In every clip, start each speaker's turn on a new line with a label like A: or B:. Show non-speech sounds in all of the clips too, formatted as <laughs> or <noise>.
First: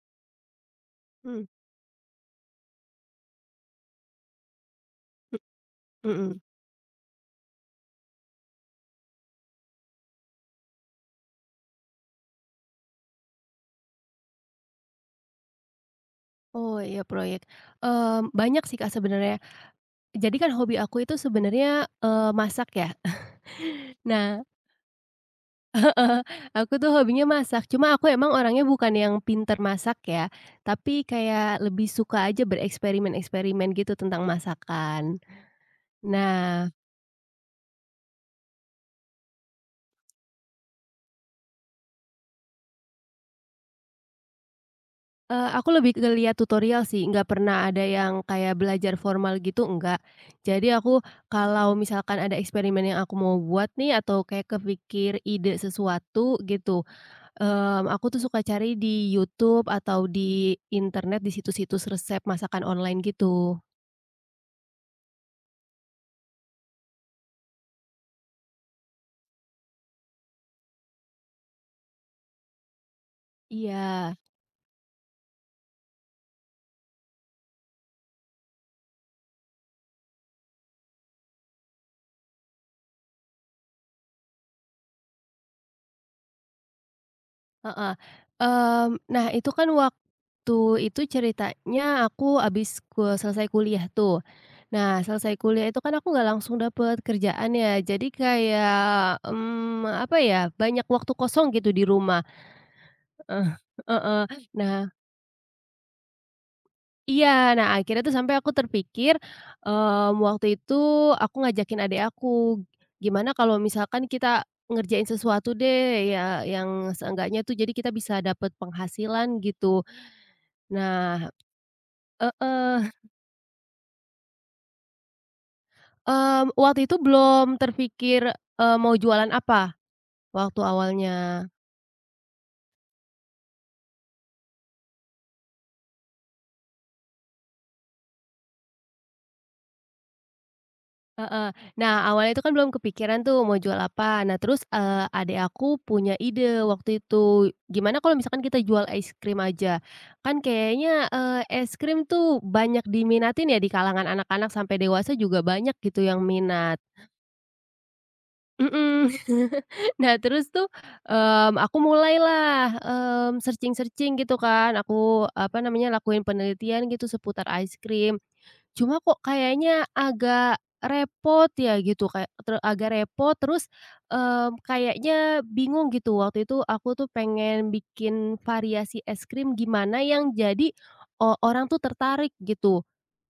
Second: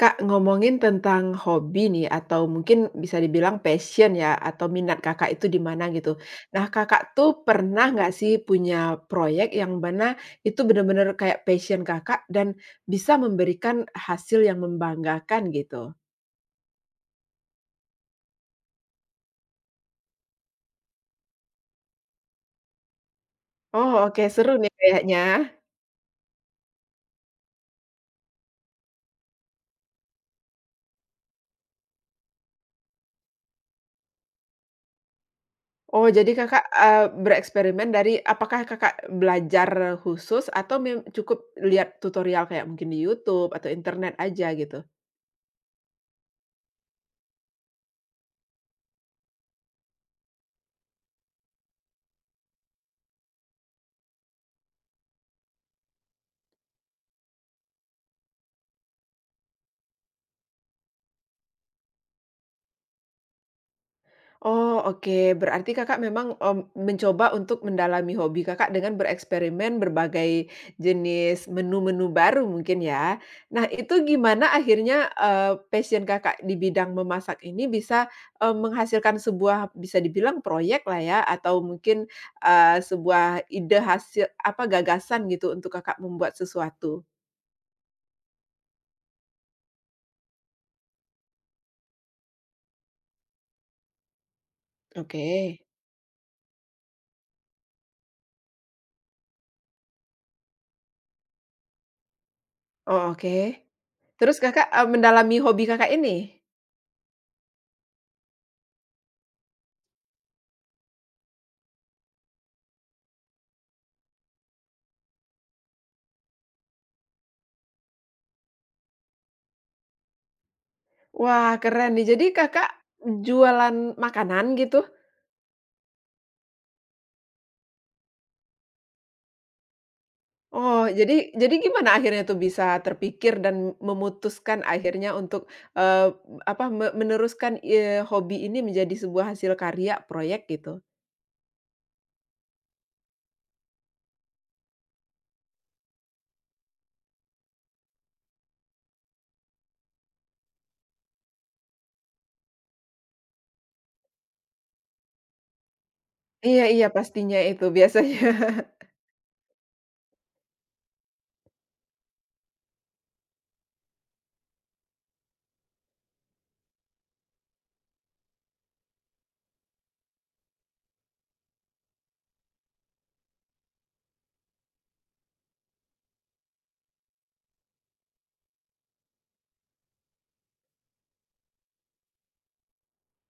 A: Kak, ngomongin tentang
B: Mmm,
A: hobi nih atau mungkin bisa dibilang passion ya atau minat Kakak itu di mana
B: m
A: gitu.
B: mhm.
A: Nah, Kakak tuh pernah nggak sih punya proyek yang mana itu benar-benar kayak passion Kakak dan bisa memberikan hasil yang membanggakan gitu?
B: Oh iya, proyek, banyak sih Kak sebenarnya. Jadi kan hobi aku itu sebenarnya, masak ya.
A: Oh,
B: <laughs>
A: oke
B: Nah,
A: seru nih kayaknya.
B: heeh, aku tuh hobinya masak, cuma aku emang orangnya bukan yang pinter masak ya, tapi kayak lebih suka aja bereksperimen-eksperimen gitu tentang masakan.
A: Oh, jadi Kakak,
B: Nah,
A: bereksperimen dari apakah Kakak belajar khusus atau cukup lihat tutorial kayak mungkin di YouTube atau internet aja gitu?
B: Aku lebih ke lihat tutorial sih, nggak pernah ada yang kayak belajar formal gitu, enggak. Jadi aku kalau misalkan ada eksperimen yang aku mau buat nih atau kayak kepikir ide sesuatu gitu, aku tuh suka cari di YouTube atau di internet, di situs-situs resep masakan online gitu.
A: Oh, oke. Berarti Kakak memang, mencoba untuk mendalami hobi Kakak dengan bereksperimen berbagai jenis menu-menu baru mungkin ya. Nah, itu
B: Iya.
A: gimana akhirnya, passion Kakak di bidang memasak ini bisa, menghasilkan sebuah bisa dibilang proyek lah ya atau mungkin, sebuah ide hasil apa, gagasan gitu untuk Kakak membuat sesuatu?
B: Heeh, nah itu kan waktu itu ceritanya aku abis selesai kuliah tuh. Nah,
A: Oke.
B: selesai kuliah itu kan aku nggak langsung dapet kerjaan ya, jadi kayak, apa ya, banyak waktu kosong gitu di rumah.
A: Oh, oke.
B: Eh, heeh.
A: Terus Kakak,
B: Nah
A: mendalami hobi Kakak ini?
B: iya, nah akhirnya tuh sampai aku terpikir, waktu itu aku ngajakin adik aku, "Gimana kalau misalkan kita ngerjain sesuatu deh ya yang seenggaknya tuh jadi kita bisa dapet penghasilan," gitu. Nah,
A: Wah, keren nih. Jadi Kakak
B: heeh,
A: jualan makanan gitu?
B: waktu itu belum terpikir, mau jualan apa, waktu
A: Oh, jadi
B: awalnya.
A: jadi gimana akhirnya tuh bisa terpikir dan memutuskan akhirnya untuk, eee, apa, meneruskan, hobi ini menjadi sebuah hasil karya, proyek gitu?
B: Heeh. Nah, awalnya itu kan belum kepikiran tuh mau jual apa. Nah terus, adek aku punya ide waktu itu, gimana kalau misalkan kita jual es krim aja? Kan kayaknya, es krim tuh banyak diminatin ya di kalangan anak-anak sampai dewasa juga banyak gitu yang
A: Iya
B: minat.
A: iya, pastinya itu biasanya.
B: Mhm. Nah, terus tuh, aku mulailah, searching-searching gitu kan, aku, apa namanya, lakuin penelitian gitu seputar ice cream. Cuma kok kayaknya agak repot ya gitu, kayak agak repot terus, kayaknya bingung gitu. Waktu itu aku tuh pengen bikin variasi es krim gimana yang jadi, orang tuh tertarik gitu.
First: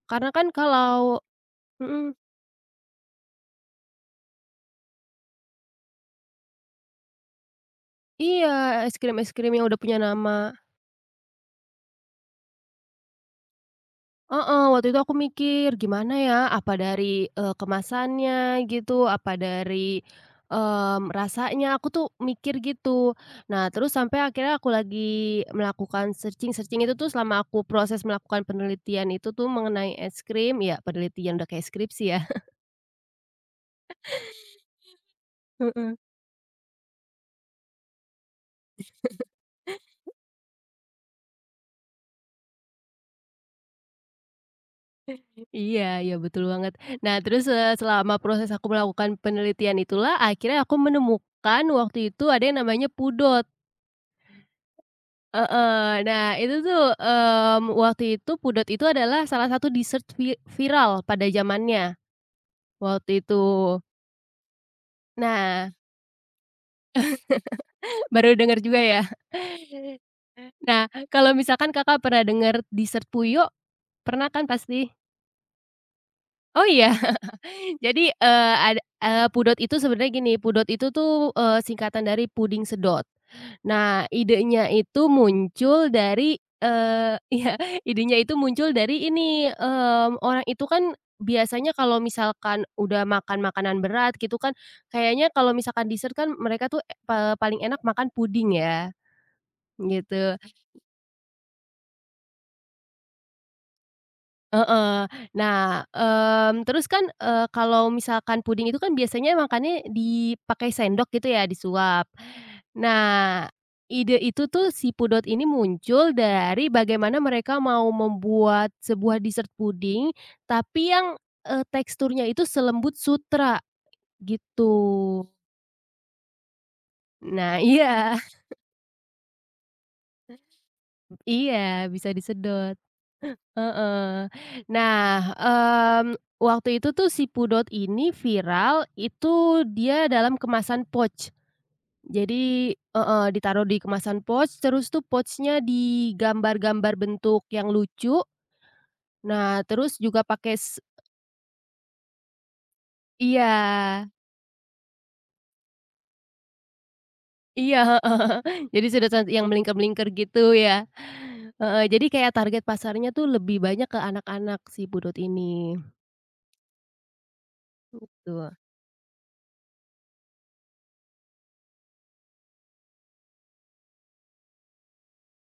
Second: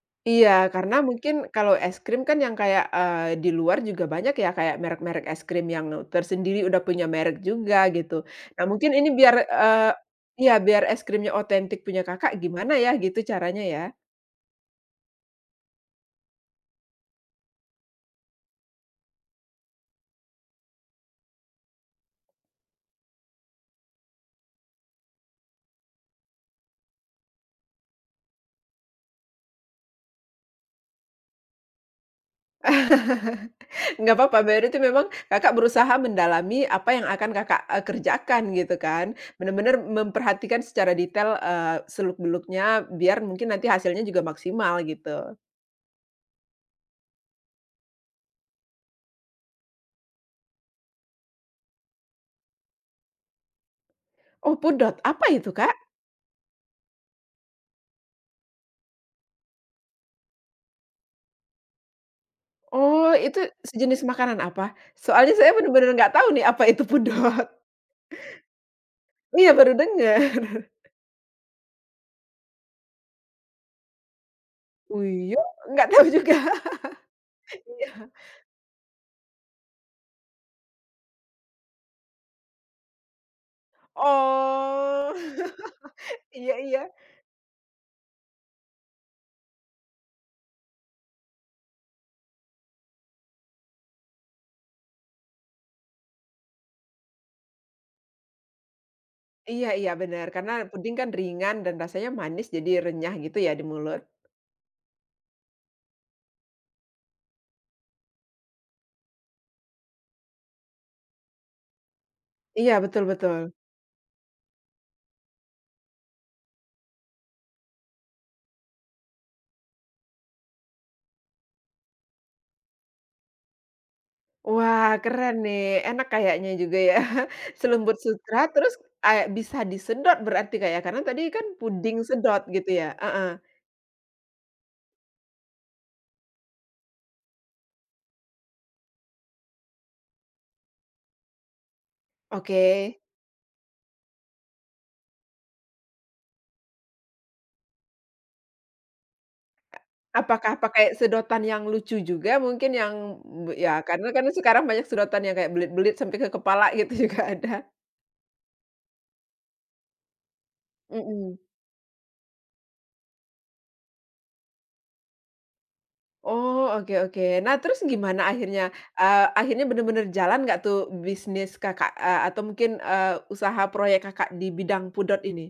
B: Karena
A: Iya,
B: kan
A: karena
B: kalau,
A: mungkin kalau es
B: mhm,
A: krim kan yang kayak, di luar juga banyak ya, kayak merek-merek es krim yang tersendiri udah punya merek juga gitu.
B: iya,
A: Nah mungkin
B: es
A: ini
B: krim-es
A: biar,
B: krim yang udah punya
A: iya
B: nama.
A: biar es krimnya otentik punya Kakak gimana ya gitu caranya ya?
B: Heeh, waktu itu aku mikir, "Gimana ya? Apa dari, kemasannya gitu? Apa dari, rasanya?" Aku tuh mikir gitu. Nah, terus sampai akhirnya aku lagi melakukan searching-searching itu tuh selama aku proses melakukan penelitian itu tuh mengenai es krim, ya penelitian udah kayak skripsi ya. <laughs>
A: <laughs> Nggak apa-apa, berarti memang Kakak berusaha
B: Heeh.
A: mendalami apa yang akan Kakak, kerjakan gitu kan. Benar-benar memperhatikan secara detail, seluk beluknya biar mungkin nanti hasilnya juga maksimal gitu.
B: Iya iya, betul banget. Nah, terus, selama proses aku melakukan penelitian itulah akhirnya aku menemukan waktu itu ada yang namanya pudot.
A: Oh pudot, apa itu Kak?
B: Heeh. Nah, itu tuh, waktu itu pudot itu adalah salah satu dessert viral pada zamannya, waktu
A: Oh,
B: itu.
A: itu sejenis makanan apa? Soalnya saya
B: Nah,
A: bener-bener nggak tahu nih apa itu pudot. <laughs>
B: <laughs> baru dengar juga ya?
A: Iya, baru
B: <laughs>
A: dengar.
B: Nah, kalau misalkan Kakak pernah dengar dessert puyuh, pernah kan pasti?
A: Uyuk, <laughs> nggak tahu juga.
B: Oh iya? <laughs> Jadi,
A: Iya.
B: ada pudot itu sebenarnya gini, pudot itu tuh, singkatan dari puding sedot. Nah, idenya
A: Oh. <laughs>
B: itu muncul dari,
A: Iya iya.
B: <laughs> iya, idenya itu muncul dari ini, orang itu kan biasanya kalau misalkan udah makan makanan berat gitu kan, kayaknya kalau misalkan dessert kan mereka tuh, paling enak makan puding ya,
A: Iya iya, benar.
B: gitu.
A: Karena puding kan ringan dan rasanya manis jadi renyah gitu ya di mulut.
B: Heeh. Nah, terus kan, kalau misalkan puding itu kan biasanya makannya dipakai sendok gitu ya, disuap.
A: Iya, betul betul.
B: Nah, ide itu tuh si Pudot ini muncul dari bagaimana mereka mau membuat sebuah dessert puding, tapi yang, teksturnya itu selembut sutra,
A: Wah,
B: gitu.
A: keren nih, enak kayaknya juga ya.
B: Nah
A: <laughs> Selembut
B: iya,
A: sutra terus, bisa disedot berarti kayak karena tadi
B: <laughs>
A: kan
B: iya,
A: puding
B: bisa
A: sedot gitu
B: disedot.
A: ya? Heeh.
B: Heeh. Nah, waktu itu tuh si Pudot ini viral itu dia dalam kemasan pouch.
A: Oke.
B: Jadi eh ditaruh di kemasan pouch, terus tuh pouchnya digambar-gambar bentuk yang lucu. Nah, terus juga pakai
A: Apakah pakai sedotan yang lucu juga mungkin yang
B: iya,
A: ya karena kan sekarang banyak sedotan yang kayak belit-belit sampai ke kepala <laughs> gitu juga ada.
B: iya. <laughs> Jadi sudah yang melingkar-melingkar gitu ya.
A: Mhm.
B: Heeh, jadi kayak target pasarnya tuh lebih banyak ke anak-anak si Pudot ini,
A: Oh, oke oke. Nah, terus gimana
B: gitu.
A: akhirnya? Akhirnya bener-bener jalan nggak tuh bisnis Kakak, atau mungkin, usaha proyek Kakak di bidang pudot ini?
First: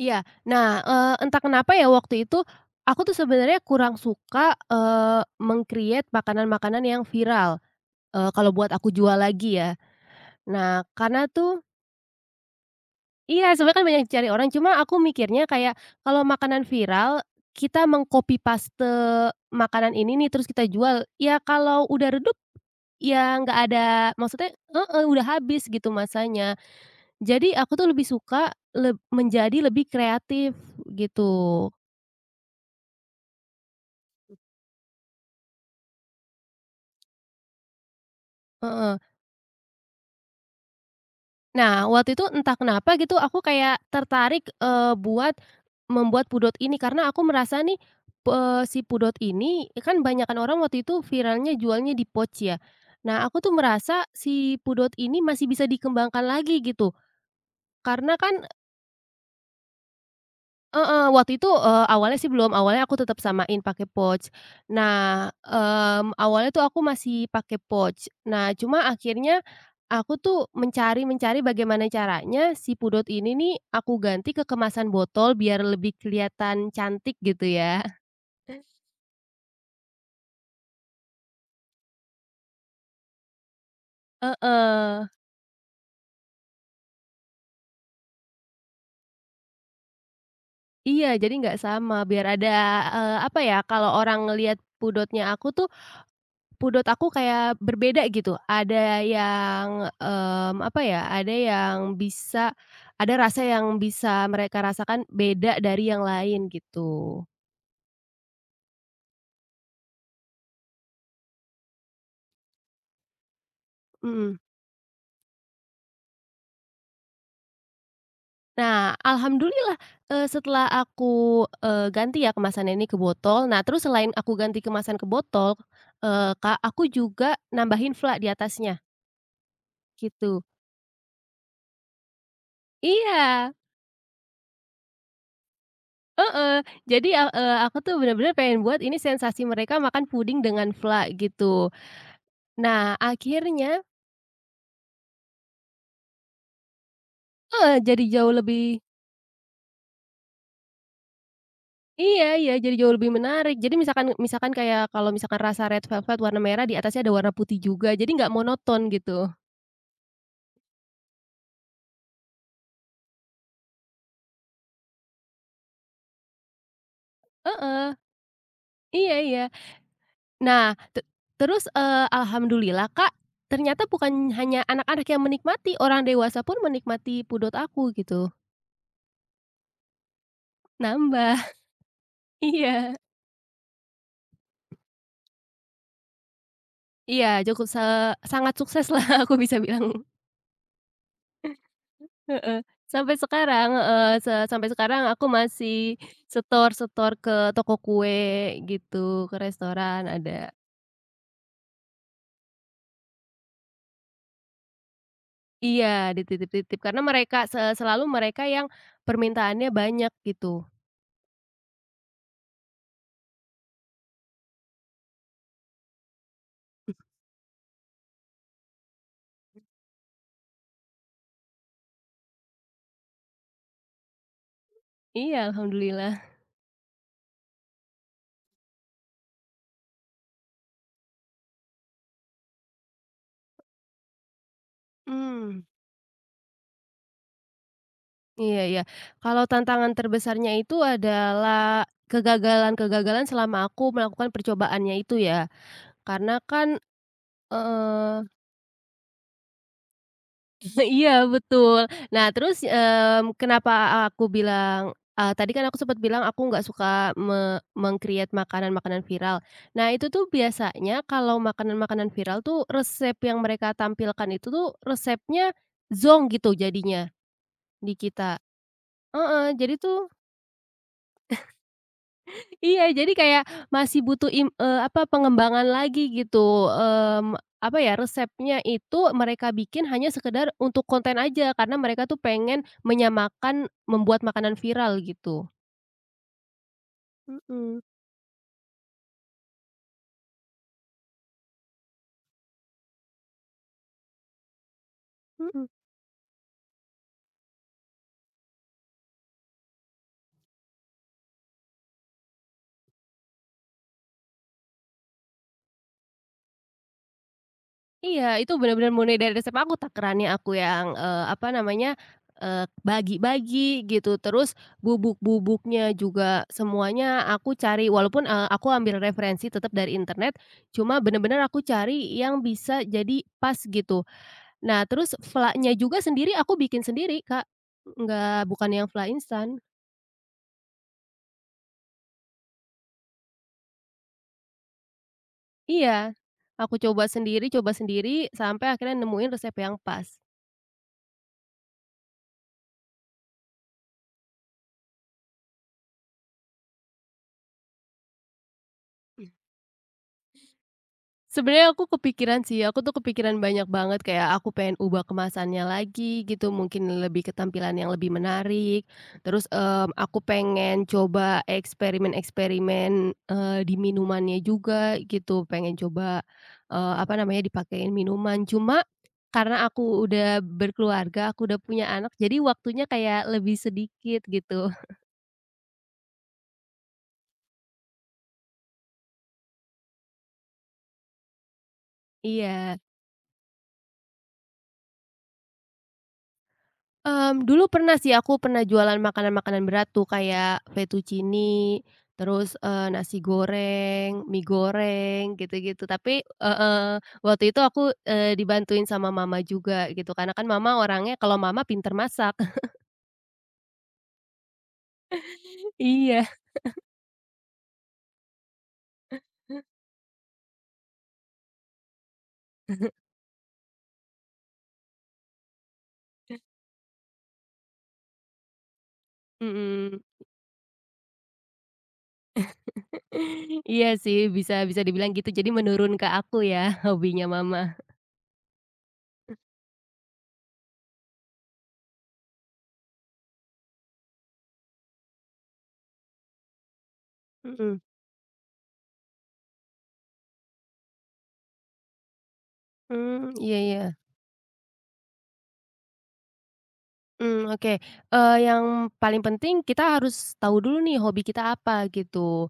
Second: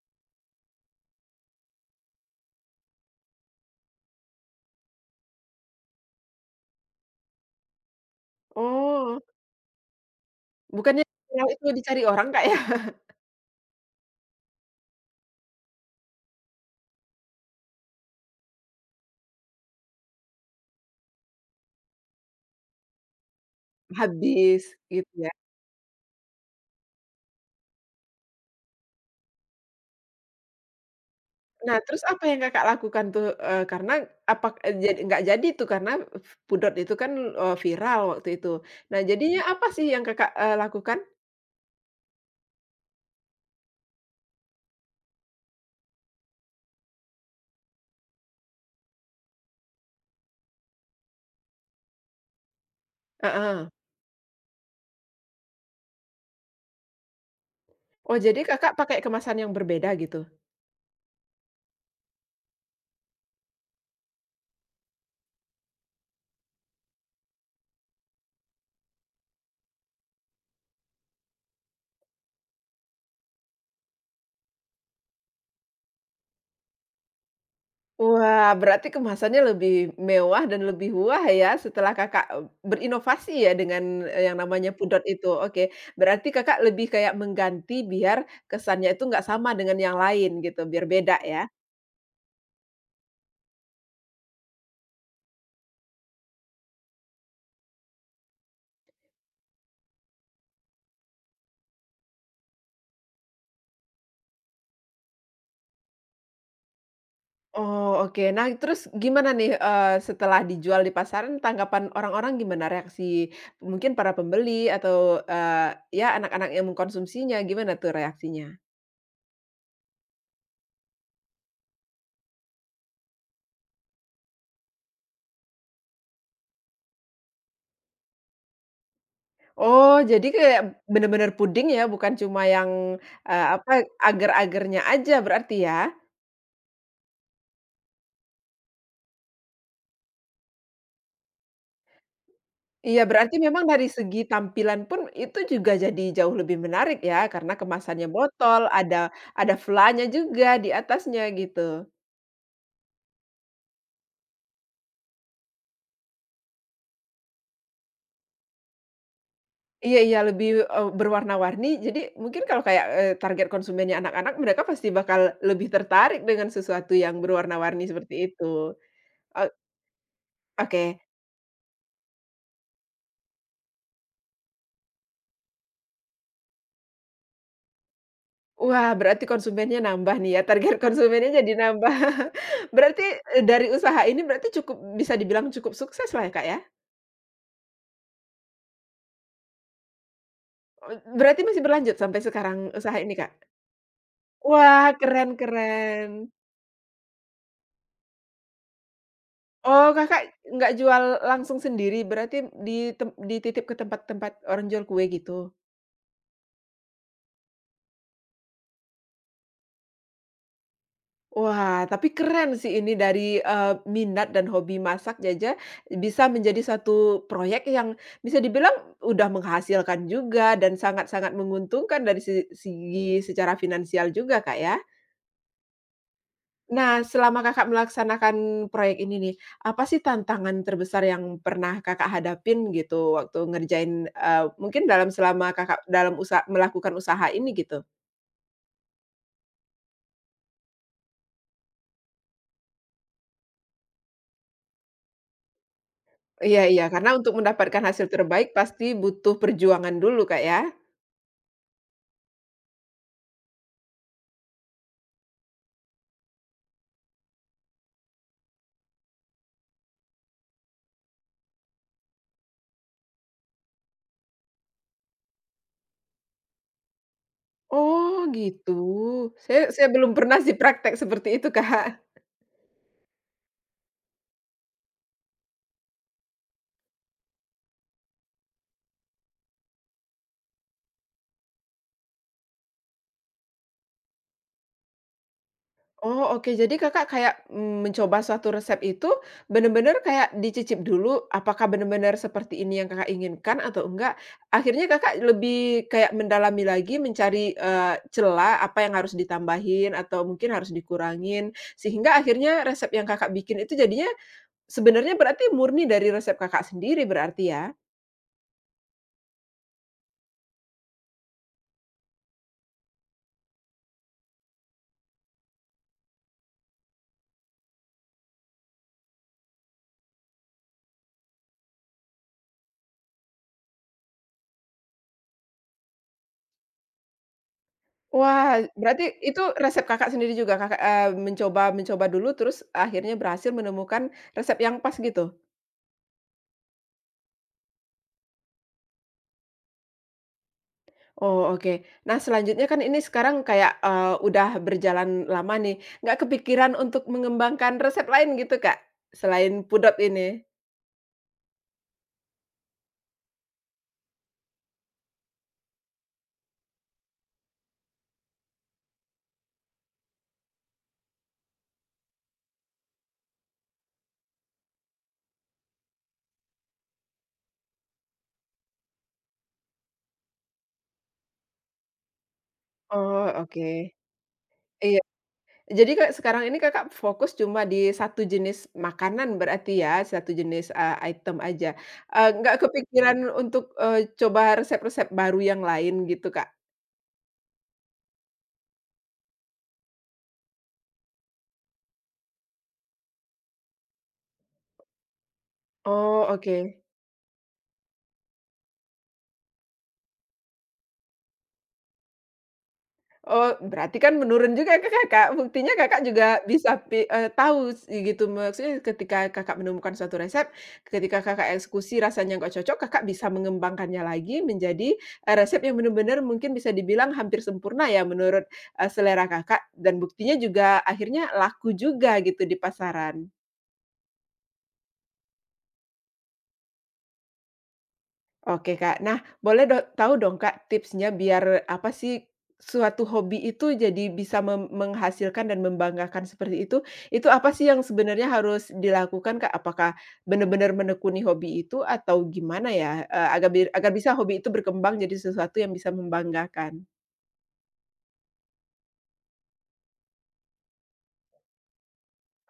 B: Iya. Nah, entah kenapa ya waktu itu, aku tuh sebenarnya kurang suka, meng-create makanan-makanan yang viral, kalau buat aku jual
A: Oh,
B: lagi ya. Nah,
A: bukannya
B: karena
A: yang
B: tuh
A: itu dicari orang Kak ya? <laughs>
B: iya, sebenarnya kan banyak dicari orang, cuma aku mikirnya kayak kalau makanan viral, kita meng-copy paste makanan ini nih terus kita jual, ya kalau udah redup, ya nggak ada maksudnya,
A: Habis
B: heeh,
A: gitu
B: udah
A: ya?
B: habis gitu masanya. Jadi aku tuh lebih suka menjadi lebih kreatif gitu.
A: Nah, terus apa yang Kakak lakukan tuh? Karena apa jadi nggak jadi tuh karena pudot itu kan, viral waktu itu.
B: Heeh.
A: Nah, jadinya apa sih yang Kakak, lakukan?
B: Nah, waktu itu entah kenapa gitu aku kayak tertarik, buat membuat pudot ini karena aku merasa nih, si pudot ini kan banyakan orang waktu itu viralnya jualnya di pouch ya. Nah, aku tuh
A: Heeh.
B: merasa si pudot ini masih bisa dikembangkan lagi gitu,
A: Oh,
B: karena
A: jadi
B: kan,
A: Kakak pakai kemasan yang berbeda gitu?
B: heeh, waktu itu, awalnya sih belum, awalnya aku tetap samain pakai pouch. Nah, awalnya tuh aku masih pakai pouch. Nah, cuma akhirnya aku tuh mencari-mencari bagaimana caranya si pudot ini nih aku ganti ke kemasan botol biar lebih kelihatan cantik gitu ya.
A: Wah, berarti kemasannya lebih mewah dan lebih wah ya setelah Kakak, berinovasi ya dengan, yang namanya
B: Heeh.
A: pudot itu. Oke, berarti Kakak lebih kayak mengganti biar kesannya itu nggak sama dengan yang lain gitu, biar beda
B: Iya, jadi
A: ya?
B: nggak sama biar ada, apa ya, kalau orang ngelihat pudotnya aku tuh Pudot aku kayak berbeda gitu, ada yang, apa ya, ada rasa yang bisa mereka rasakan beda dari yang lain gitu,
A: Oh, oke. Nah, terus gimana nih, setelah dijual di pasaran tanggapan orang-orang gimana? Reaksi mungkin para
B: mhm.
A: pembeli atau, ya anak-anak yang mengkonsumsinya, gimana tuh reaksinya?
B: Nah, alhamdulillah, setelah aku, ganti ya kemasan ini ke botol, nah terus selain aku ganti kemasan ke botol, Kak, aku juga nambahin fla di atasnya,
A: Oh, jadi
B: gitu.
A: kayak bener-bener puding ya, bukan cuma yang,
B: Iya,
A: apa, agar-agarnya aja berarti ya?
B: heeh, jadi, aku tuh benar-benar pengen buat ini sensasi mereka makan puding dengan fla gitu. Nah,
A: Iya, berarti memang
B: akhirnya,
A: dari segi tampilan pun itu juga jadi jauh lebih menarik ya, karena
B: heeh, jadi
A: kemasannya
B: jauh
A: botol,
B: lebih
A: ada flanya juga di atasnya gitu.
B: iya iya, jadi jauh lebih menarik. Jadi misalkan misalkan kayak kalau misalkan rasa red velvet warna merah, di atasnya ada warna putih juga, jadi nggak monoton gitu.
A: Iya iya, lebih, berwarna-warni. Jadi mungkin kalau kayak, target konsumennya anak-anak, mereka pasti bakal lebih tertarik dengan sesuatu yang berwarna-warni
B: Heeh,
A: seperti itu.
B: iya iya.
A: O
B: Nah,
A: oke.
B: te terus, alhamdulillah, Kak, ternyata bukan hanya anak-anak yang menikmati, orang dewasa pun menikmati pudot aku gitu,
A: Wah, berarti konsumennya nambah nih ya, target <laughs> konsumennya
B: nambah.
A: jadi
B: <laughs>
A: nambah.
B: Iya
A: Berarti, dari usaha ini berarti cukup bisa dibilang cukup sukseslah ya, Kak, ya?
B: iya, cukup sangat sukses lah <laughs> aku bisa bilang.
A: Berarti masih berlanjut sampai sekarang
B: Heeh.
A: usaha ini,
B: Sampai
A: Kak?
B: sekarang heeh, sampai
A: Wah,
B: sekarang aku
A: keren
B: masih
A: keren.
B: setor-setor ke toko kue gitu, ke
A: Oh,
B: restoran
A: Kakak
B: ada.
A: nggak jual langsung sendiri, berarti dititip ke tempat-tempat orang jual kue gitu?
B: Iya, dititip-titip karena mereka selalu mereka yang permintaannya banyak gitu.
A: Wah, tapi keren sih ini dari, minat dan hobi masak bisa menjadi satu proyek yang bisa dibilang udah menghasilkan juga dan sangat-sangat menguntungkan dari segi secara finansial juga, Kak, ya.
B: Iya, alhamdulillah.
A: Nah, selama Kakak melaksanakan proyek ini nih, apa sih tantangan terbesar yang pernah Kakak hadapin gitu waktu ngerjain, mungkin dalam selama
B: Mmm.
A: Kakak dalam melakukan usaha ini gitu?
B: Iya iya. Kalau tantangan terbesarnya itu adalah kegagalan-kegagalan selama aku melakukan percobaannya itu ya. Karena
A: Iya
B: kan,
A: iya, karena untuk mendapatkan hasil
B: eee
A: terbaik pasti butuh perjuangan dulu, Kak, ya?
B: <laughs> iya, betul. Nah terus, kenapa aku bilang, tadi kan aku sempat bilang aku nggak suka meng-create makanan-makanan viral. Nah itu tuh biasanya kalau makanan-makanan viral tuh resep yang mereka tampilkan itu tuh resepnya zonk gitu jadinya di
A: Oh
B: kita.
A: gitu.
B: Heeh,
A: Saya
B: jadi
A: saya
B: tuh,
A: belum pernah sih praktek seperti itu, Kak.
B: iya, jadi kayak masih butuh apa, pengembangan lagi gitu, mmm, apa ya, resepnya itu mereka bikin hanya sekedar untuk konten aja, karena mereka tuh pengen menyamakan membuat makanan viral gitu.
A: Oh oke, jadi Kakak kayak,
B: Mhm
A: mencoba suatu resep itu benar-benar kayak dicicip dulu, apakah benar-benar seperti ini yang Kakak inginkan atau enggak? Akhirnya Kakak
B: mhm.
A: lebih kayak mendalami lagi mencari, celah apa yang harus ditambahin atau mungkin harus dikurangin, sehingga akhirnya resep yang Kakak bikin itu jadinya sebenarnya berarti murni dari resep Kakak sendiri berarti ya?
B: Iya, itu benar-benar mulai dari resep aku, takarannya aku yang, apa namanya, bagi-bagi gitu, terus bubuk-bubuknya juga semuanya aku cari walaupun, aku ambil referensi tetap dari internet, cuma benar-benar aku cari yang bisa jadi pas gitu. Nah terus vlanya juga sendiri aku bikin sendiri, Kak, nggak
A: Wah,
B: bukan yang
A: berarti
B: vla
A: itu
B: instan.
A: resep Kakak sendiri juga, Kakak, mencoba mencoba dulu terus akhirnya berhasil menemukan resep yang pas gitu?
B: Iya, aku coba sendiri sampai akhirnya nemuin resep yang pas.
A: Oh, oke. Nah, selanjutnya kan ini sekarang kayak, udah berjalan lama nih, nggak kepikiran untuk mengembangkan resep lain gitu, Kak, selain pudot ini?
B: Sebenarnya aku kepikiran sih, aku tuh kepikiran banyak banget kayak aku pengen ubah kemasannya lagi gitu, mungkin lebih ke tampilan yang lebih menarik. Terus, aku pengen coba eksperimen-eksperimen, di minumannya juga gitu, pengen coba, apa namanya, dipakein minuman. Cuma karena aku udah berkeluarga, aku udah punya anak, jadi waktunya
A: Oh,
B: kayak lebih
A: oke.
B: sedikit gitu.
A: Iya.
B: <laughs>
A: Jadi Kak, sekarang ini Kakak fokus cuma di satu jenis makanan berarti ya, satu jenis, item aja, nggak
B: Iya.
A: kepikiran untuk, coba resep-resep baru yang lain gitu, Kak?
B: Dulu pernah sih aku pernah jualan makanan-makanan berat tuh kayak fettuccine, terus, nasi goreng, mie goreng, gitu-gitu. Tapi
A: Oh, oke.
B: heeh, waktu itu aku, dibantuin sama mama juga gitu, karena kan mama orangnya kalau mama pinter masak. <laughs>
A: Oh, berarti kan menurun juga ke Kakak, buktinya Kakak
B: Iya.
A: juga bisa tahu gitu, maksudnya ketika Kakak menemukan suatu resep, ketika Kakak eksekusi rasanya nggak cocok, Kakak bisa mengembangkannya lagi menjadi, resep yang benar-benar mungkin bisa dibilang hampir sempurna ya menurut, selera Kakak, dan
B: Mhm.
A: buktinya juga akhirnya laku juga gitu di pasaran.
B: Iya sih, bisa bisa dibilang gitu. Jadi menurun ke aku ya hobinya mama.
A: Oke, Kak. Nah, boleh tahu dong, Kak, tipsnya biar apa sih, suatu hobi itu jadi bisa menghasilkan dan membanggakan seperti itu apa sih yang
B: Mhm.
A: sebenarnya harus dilakukan, Kak? Apakah benar-benar menekuni hobi itu atau gimana ya,
B: Mmm,
A: agar
B: iya iya.
A: agar bisa hobi itu berkembang jadi sesuatu yang bisa membanggakan?
B: Oke, yang paling penting kita harus tahu dulu nih hobi kita apa gitu.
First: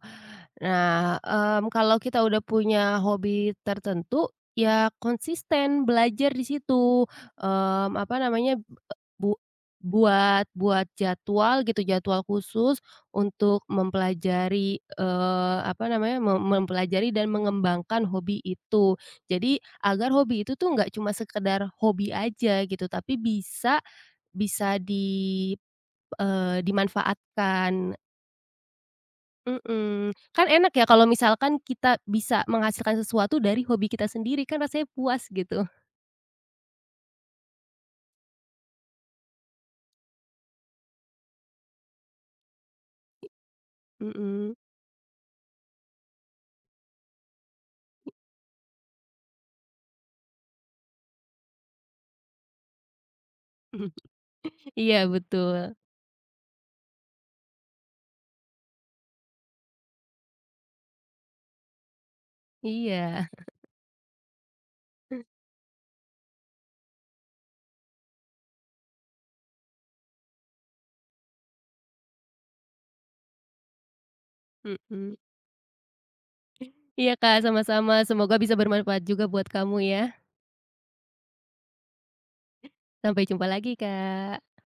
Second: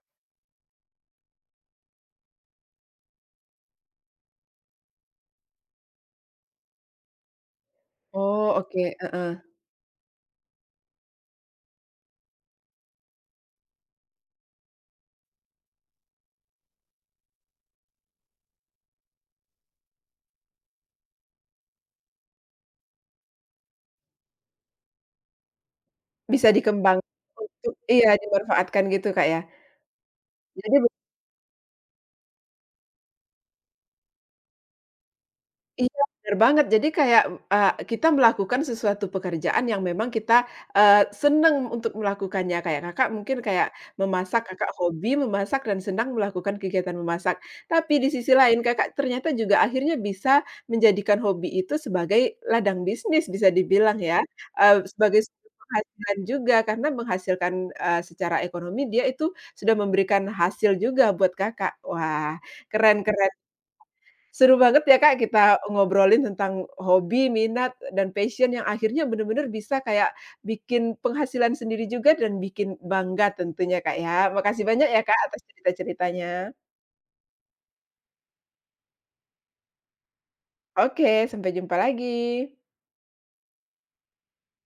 B: Nah, kalau kita udah punya hobi tertentu, ya konsisten belajar di situ, apa
A: Oh,
B: namanya, b
A: oke,
B: bu
A: heeh.
B: buat buat jadwal gitu, jadwal khusus untuk mempelajari, apa namanya, mempelajari dan mengembangkan hobi itu. Jadi agar hobi itu tuh nggak cuma sekedar hobi aja gitu, tapi bisa bisa di,
A: Bisa
B: eee,
A: untuk
B: dimanfaatkan,
A: iya, dimanfaatkan gitu, Kak, ya.
B: mhm. Kan enak
A: Jadi
B: ya kalau misalkan kita bisa menghasilkan sesuatu dari hobi kita sendiri, kan rasanya puas gitu.
A: Iya, bener banget. Jadi kayak, kita melakukan sesuatu pekerjaan yang memang kita, seneng untuk melakukannya. Kayak Kakak mungkin kayak memasak,
B: Mhm.
A: Kakak hobi memasak dan senang melakukan kegiatan memasak. Tapi di sisi lain Kakak ternyata juga akhirnya bisa menjadikan hobi itu sebagai ladang bisnis bisa dibilang ya,
B: Iya
A: sebagai sumber
B: betul.
A: penghasilan juga karena menghasilkan, secara ekonomi dia itu sudah memberikan hasil juga buat Kakak. Wah, keren
B: Iya.
A: keren. Seru banget ya Kak, kita ngobrolin tentang hobi, minat, dan passion yang akhirnya bener-bener bisa kayak bikin penghasilan sendiri juga dan bikin bangga tentunya Kak ya. Makasih banyak ya
B: Mhm.
A: Kak atas cerita-ceritanya.
B: Iya, Kak, sama-sama, semoga bisa bermanfaat juga buat kamu ya.
A: Oke, sampai jumpa lagi.
B: Sampai jumpa lagi, Kak.